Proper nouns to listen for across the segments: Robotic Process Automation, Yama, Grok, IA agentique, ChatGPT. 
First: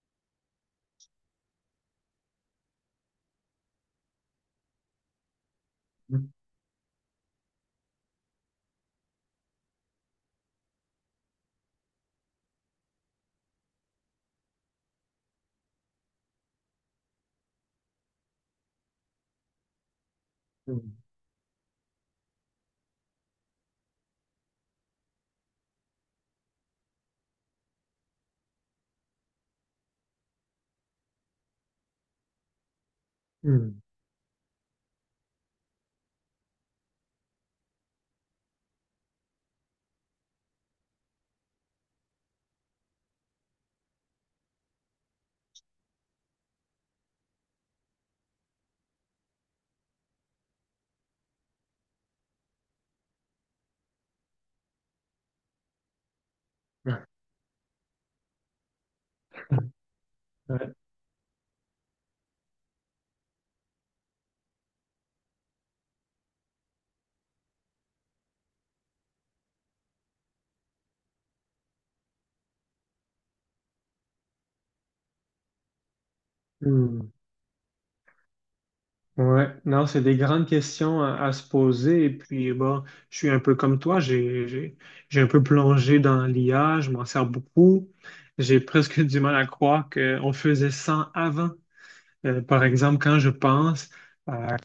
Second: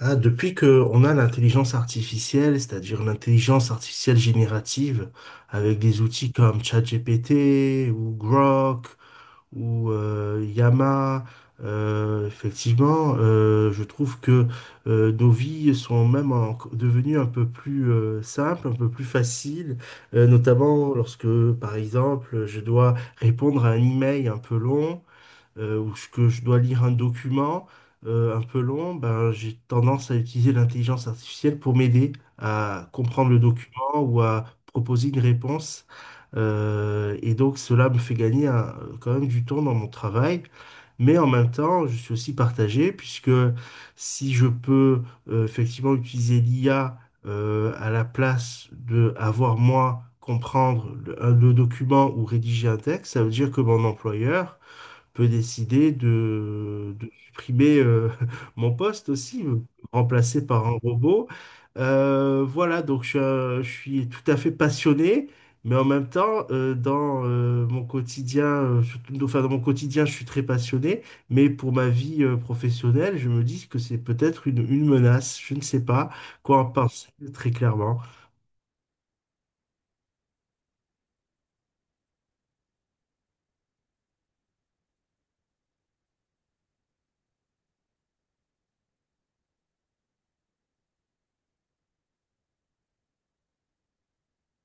Ah, depuis que on a l'intelligence artificielle, c'est-à-dire l'intelligence artificielle générative, avec des Mhm. outils comme ChatGPT ou Grok ou Yama, effectivement, je trouve que nos vies sont devenues un peu plus simples, un peu plus faciles, notamment lorsque, par exemple, je dois répondre à un email un peu long ou ce que je dois lire un document un peu long, ben, j'ai tendance à utiliser l'intelligence artificielle pour m'aider à comprendre le Mhm. document ou à proposer une réponse. Et donc cela me fait gagner quand même du temps dans mon travail. Mais en même temps, je suis aussi partagé puisque si je peux effectivement utiliser l'IA à la place de avoir moi comprendre le document ou rédiger un texte, ça veut dire que mon employeur peut décider Ouais. de supprimer mon poste aussi, me remplacer par Ouais. un robot. Voilà, donc je suis tout à fait passionné, mais en même temps, dans mon quotidien, surtout, enfin, dans mon quotidien, je suis très passionné, mais pour ma vie professionnelle, je me dis que c'est peut-être une menace. Je ne sais pas quoi en penser Hmm. très clairement. Ouais, non, c'est des grandes questions à se poser. Et puis, bon, je suis un peu comme toi, j'ai un peu plongé dans l'IA, je m'en sers beaucoup. J'ai presque du mal à croire qu'on faisait ça avant. Par exemple, quand je pense à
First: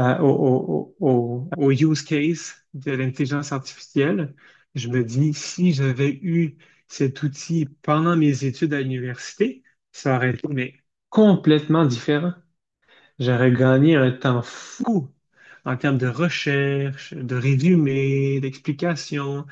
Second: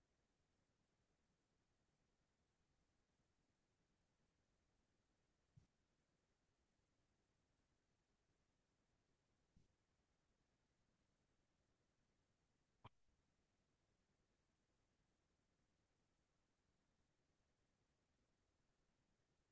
au au use case de l'intelligence artificielle, je me dis, si j'avais eu cet outil pendant mes études à l'université, ça aurait été mais, complètement différent. J'aurais gagné un temps fou en termes de recherche, de résumé, d'explication.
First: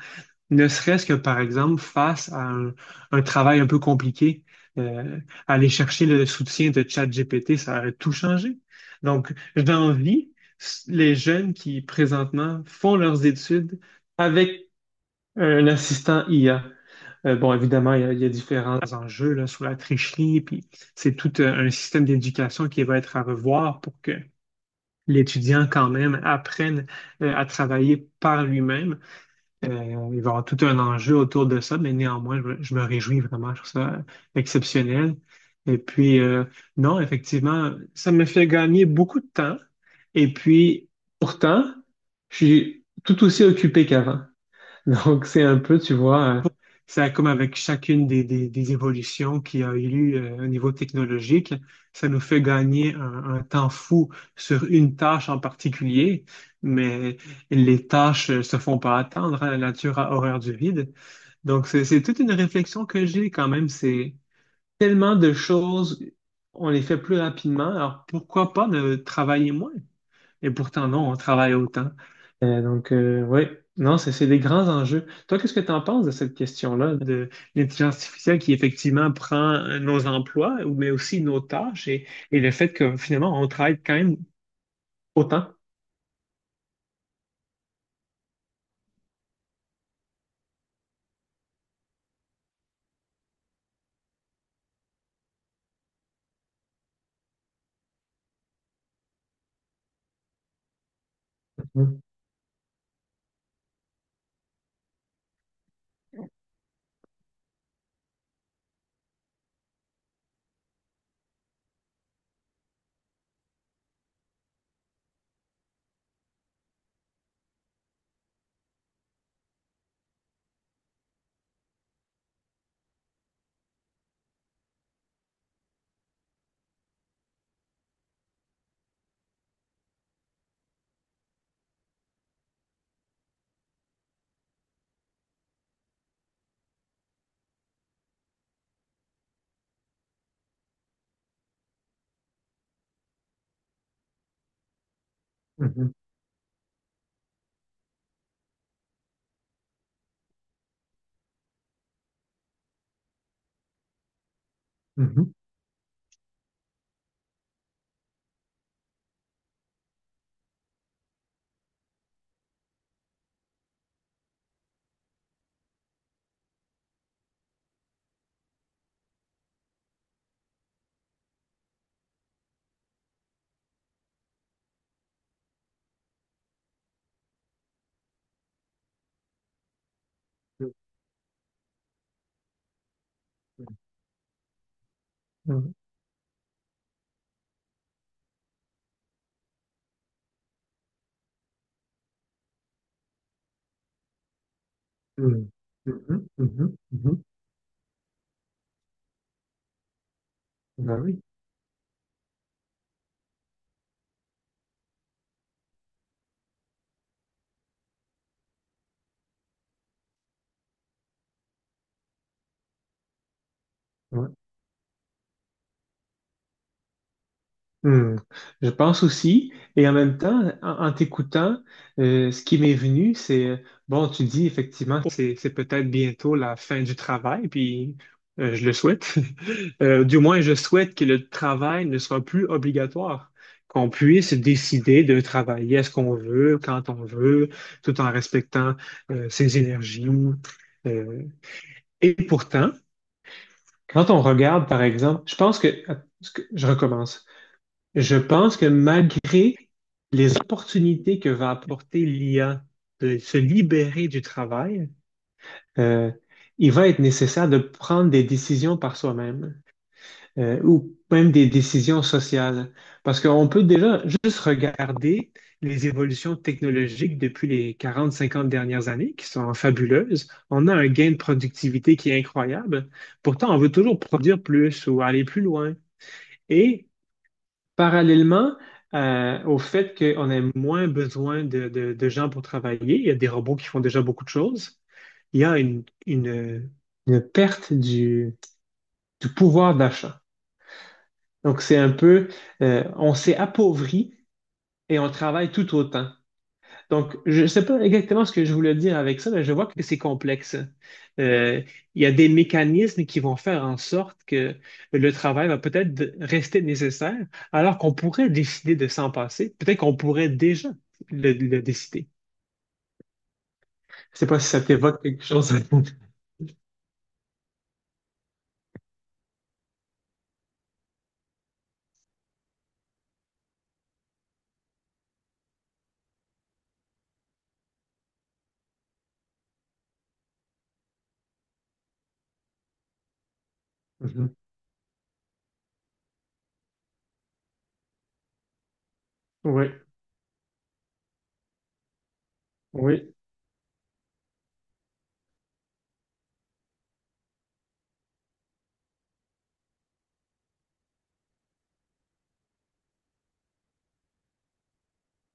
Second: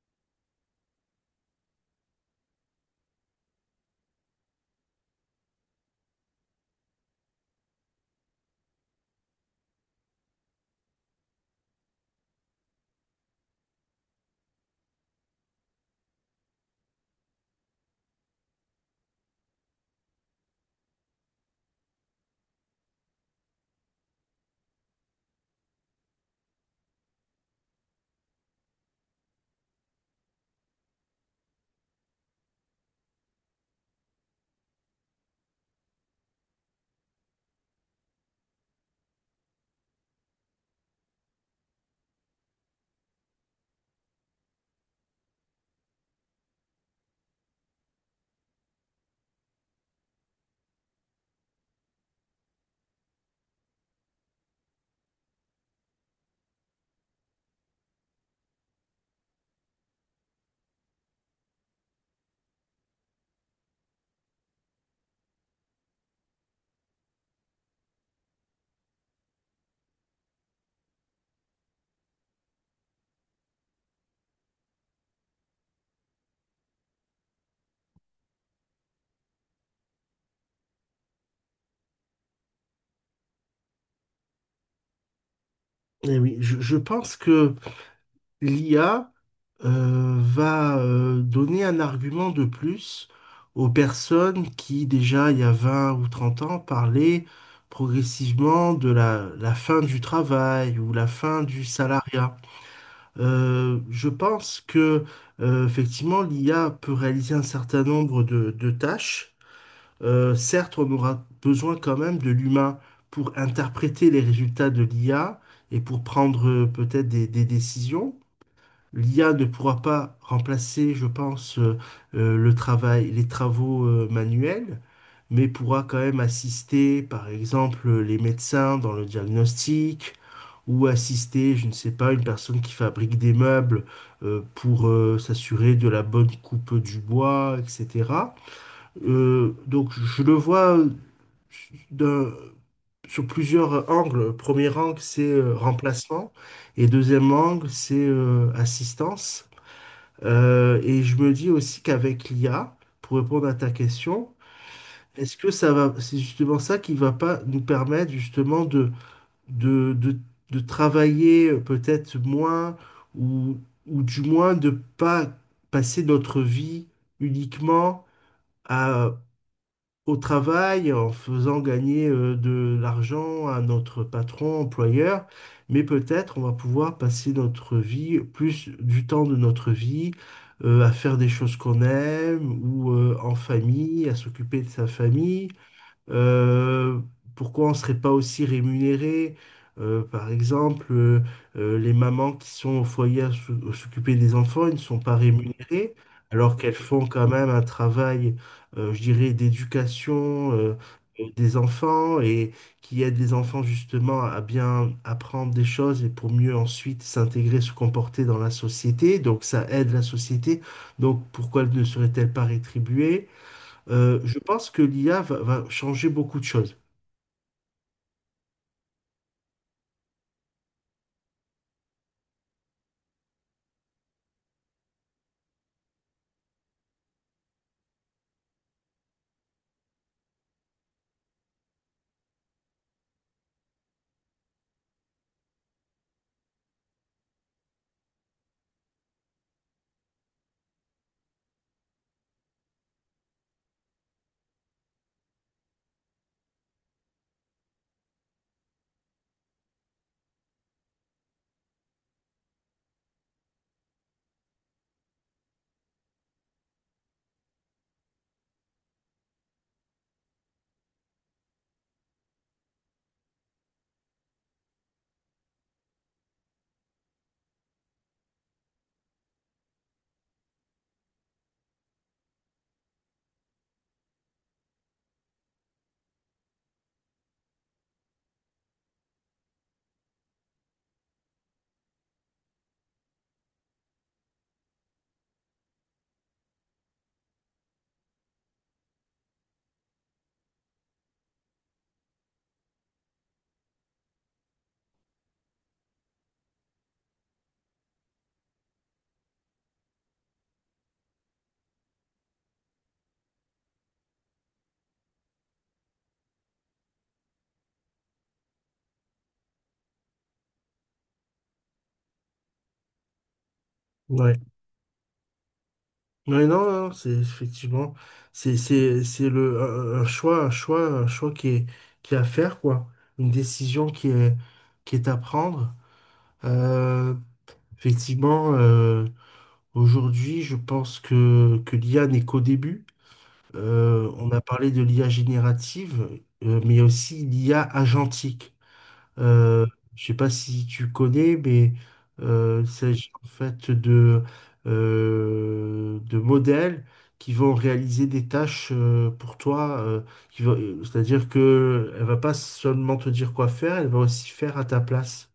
Ne serait-ce que, par exemple, face à un travail un peu compliqué, euh, aller chercher le soutien de ChatGPT, ça aurait tout changé. Donc, j'envie les jeunes qui, présentement, font leurs études avec un assistant IA. Bon, évidemment, il y a différents enjeux là, sur la tricherie, puis c'est tout un système d'éducation qui va être à revoir pour que l'étudiant, quand même, apprenne à travailler par lui-même. Il va y avoir tout un enjeu autour de ça, mais néanmoins, je me réjouis vraiment. Je trouve ça exceptionnel. Et puis, non, effectivement, ça me fait gagner beaucoup de temps. Et puis, pourtant, je suis tout aussi occupé qu'avant. Donc, c'est un peu, tu vois, c'est comme avec chacune des évolutions qu'il y a eu lieu, au niveau technologique, ça nous fait gagner un temps fou sur une tâche en particulier, mais les tâches se font pas attendre, hein, la nature a horreur du vide. Donc, c'est toute une réflexion que j'ai quand même, c'est tellement de choses, on les fait plus rapidement, alors pourquoi pas de travailler moins? Et pourtant, non, on travaille autant. Donc, ouais, non, c'est des grands enjeux. Toi, qu'est-ce que tu en penses de cette question-là, de l'intelligence artificielle qui effectivement prend nos emplois, ou- mais aussi nos tâches et le fait que finalement, on travaille quand même autant? Et oui, je pense que l'IA va donner un argument de plus aux personnes qui, déjà il y a 20 ou 30 ans, parlaient progressivement de la fin du travail ou la fin du Mhm, salariat. Je pense que, effectivement, l'IA peut réaliser un certain nombre de tâches. Certes, on aura besoin quand même de l'humain pour interpréter les résultats de l'IA et pour prendre peut-être des décisions. L'IA ne pourra pas remplacer, je pense, le travail, les travaux manuels, mais pourra quand même assister, par exemple, les médecins dans le diagnostic, ou assister, je ne sais pas, une personne qui fabrique des meubles pour s'assurer de la bonne coupe du bois, etc. Donc je le vois d'un- sur plusieurs angles. Premier angle, c'est mhm, remplacement, et deuxième angle, c'est assistance. Et je me dis aussi qu'avec l'IA, pour répondre à ta question, mhm, est-ce que ça va, c'est justement ça qui va pas nous permettre justement de, de, de travailler peut-être moins ou, ou du moins de pas passer notre vie uniquement à au travail en faisant gagner de l'argent à notre patron, employeur, mais peut-être on va pouvoir passer notre vie, plus du temps de notre vie, à faire des choses qu'on aime ou en famille, à s'occuper de sa famille. mhm, Euh, Pourquoi on ne serait pas aussi rémunéré? Par exemple, les mamans qui sont au foyer à s'occuper des enfants, ils ne sont pas mhm, rémunérées, mhm, alors qu'elles mhm, font mhm. quand même un travail, je dirais, d'éducation Ben oui. Des enfants et qui aide les enfants justement à bien apprendre des choses et pour mieux ensuite s'intégrer, se comporter dans la société. Donc ça aide la société. Donc pourquoi ne serait-elle pas rétribuée? Je pense que l'IA va changer beaucoup de choses. Hmm. Je pense aussi, et en même temps, en t'écoutant, ce qui m'est venu, c'est bon, tu dis effectivement que c'est peut-être bientôt la fin du travail, puis je le souhaite. Du moins, je souhaite que le travail ne soit plus obligatoire, qu'on puisse décider de travailler à ce qu'on veut, quand on veut, tout en respectant ses énergies. Euh, et pourtant, quand on regarde, par exemple, je recommence. Je pense que malgré les opportunités que va apporter l'IA de se libérer du travail, euh, il va être nécessaire de prendre des décisions par soi-même, ou même des décisions sociales. Parce qu'on peut déjà juste regarder les évolutions technologiques depuis les 40 50 dernières années, qui sont fabuleuses. On a un gain de productivité qui est incroyable. Pourtant, on veut toujours produire plus ou aller plus loin. Et parallèlement au fait qu'on a moins besoin de, de gens pour travailler, il y a des robots qui font déjà beaucoup de choses, il y a une perte du pouvoir d'achat. Donc c'est un peu, on s'est appauvri et on travaille tout autant. Donc, je ne sais pas exactement ce que je voulais dire avec ça, mais je vois que c'est complexe. Euh, il y a des mécanismes qui vont faire en sorte que le travail va peut-être rester nécessaire, alors qu'on pourrait décider de s'en passer. Peut-être qu'on pourrait déjà le décider. Je ne sais Ouais. pas si ça t'évoque quelque chose. Ouais, non, non, c'est effectivement, c'est le un choix, un choix, un choix qui est à faire quoi, une décision qui est à prendre. Euh, Effectivement, aujourd'hui, je pense que l'IA n'est qu'au début. On Mhm. a parlé de l'IA générative, mais il y a aussi l'IA agentique. Euh, Oui, je sais pas si tu connais, mais il s'agit oui, en fait de modèles qui vont réaliser des tâches pour toi. C'est-à-dire que elle va pas seulement te dire quoi faire, elle va aussi faire à ta place.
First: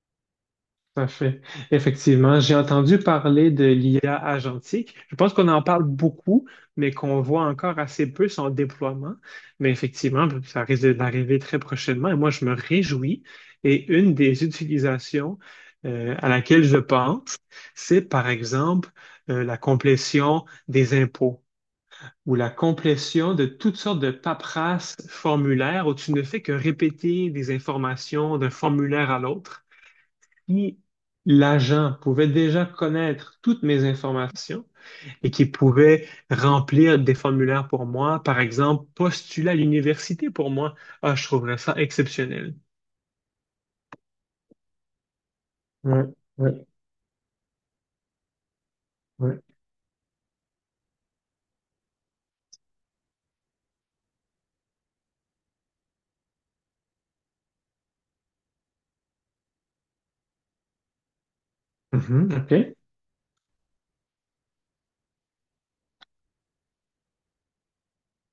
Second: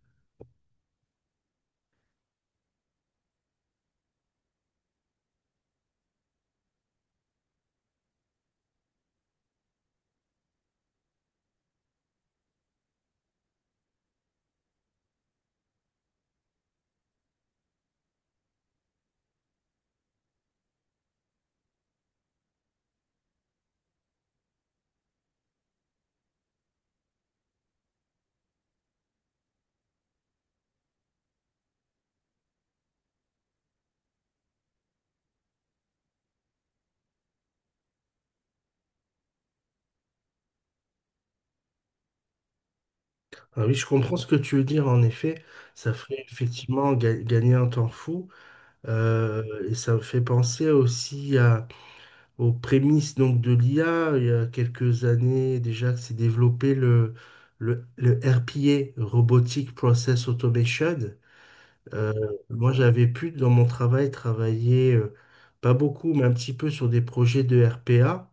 tout à fait. Effectivement, j'ai entendu parler de l'IA agentique. Je pense qu'on en parle beaucoup, mais qu'on voit encore assez peu son déploiement. Mais effectivement, ça risque d'arriver très prochainement. Et moi, je me réjouis. Et une des utilisations à laquelle je pense, c'est par exemple la complétion des impôts ou la complétion de toutes sortes de paperasses formulaires où tu ne fais que répéter des informations d'un formulaire à l'autre. Qui, l'agent, pouvait déjà connaître toutes mes informations et qui pouvait remplir des formulaires pour moi, par exemple, postuler à l'université pour moi. Ah, je trouverais ça exceptionnel. Alors oui, je comprends ce que tu veux dire. En effet, ça Ouais, ferait ouais, effectivement gagner un temps fou. ouais. euh, et ça me fait penser aussi aux prémices donc de l'IA. Il y a quelques années déjà que s'est développé le RPA, Robotic Process Automation. Euh, Mhm, Moi, OK. j'avais pu dans mon travail travailler pas beaucoup, mais un petit peu sur des projets de RPA.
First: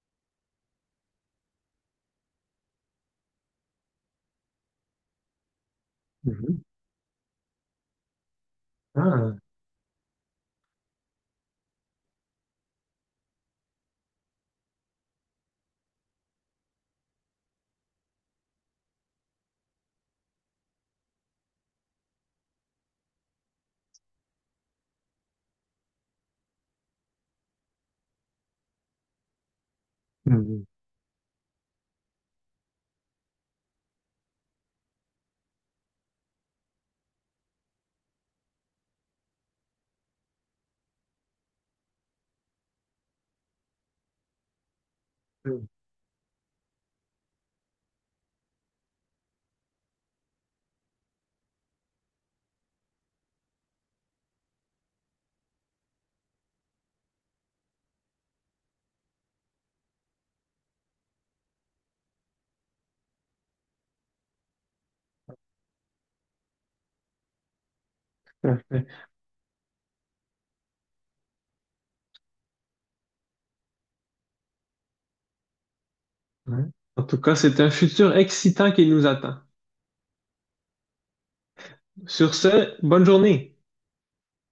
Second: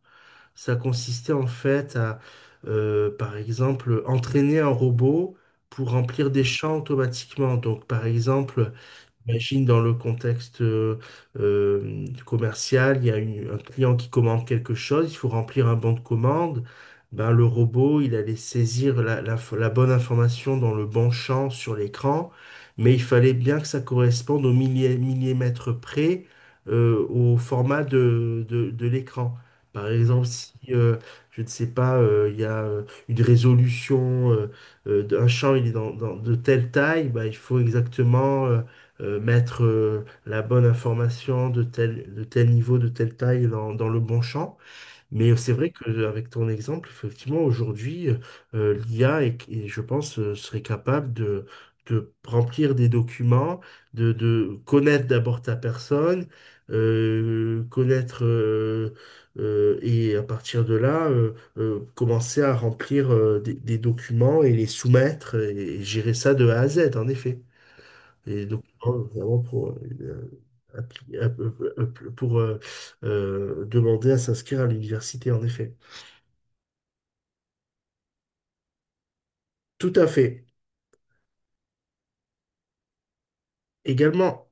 Ça consistait en fait à, par exemple, entraîner un robot pour remplir des Mhm. champs automatiquement. Donc, par exemple, Ah, j'imagine dans le contexte commercial, il y a un client qui commande quelque chose, il faut remplir un bon de commande. Ben, le robot, il allait saisir la bonne information dans le bon champ sur l'écran, mais il fallait bien que ça corresponde au millimètre près au format de l'écran. Par exemple, si, mhm, je ne sais pas, il y a une résolution, d'un champ, il est de telle taille, ben, il faut exactement mettre la bonne information de tel niveau, de telle taille dans le bon champ. Mais c'est mhm, vrai qu'avec ton exemple, effectivement, aujourd'hui, l'IA, est, je pense, serait capable de remplir des documents, de connaître d'abord ta personne, connaître. Et à partir de là, commencer à remplir des documents et les soumettre et gérer ça de A à Z, en effet. Et donc, parfait. hein, vraiment appli- euh, euh, pour demander à s'inscrire à l'université, en effet. Ouais. En tout cas, c'est un futur excitant qui nous attend. Tout à fait. Sur ce, bonne journée. Également,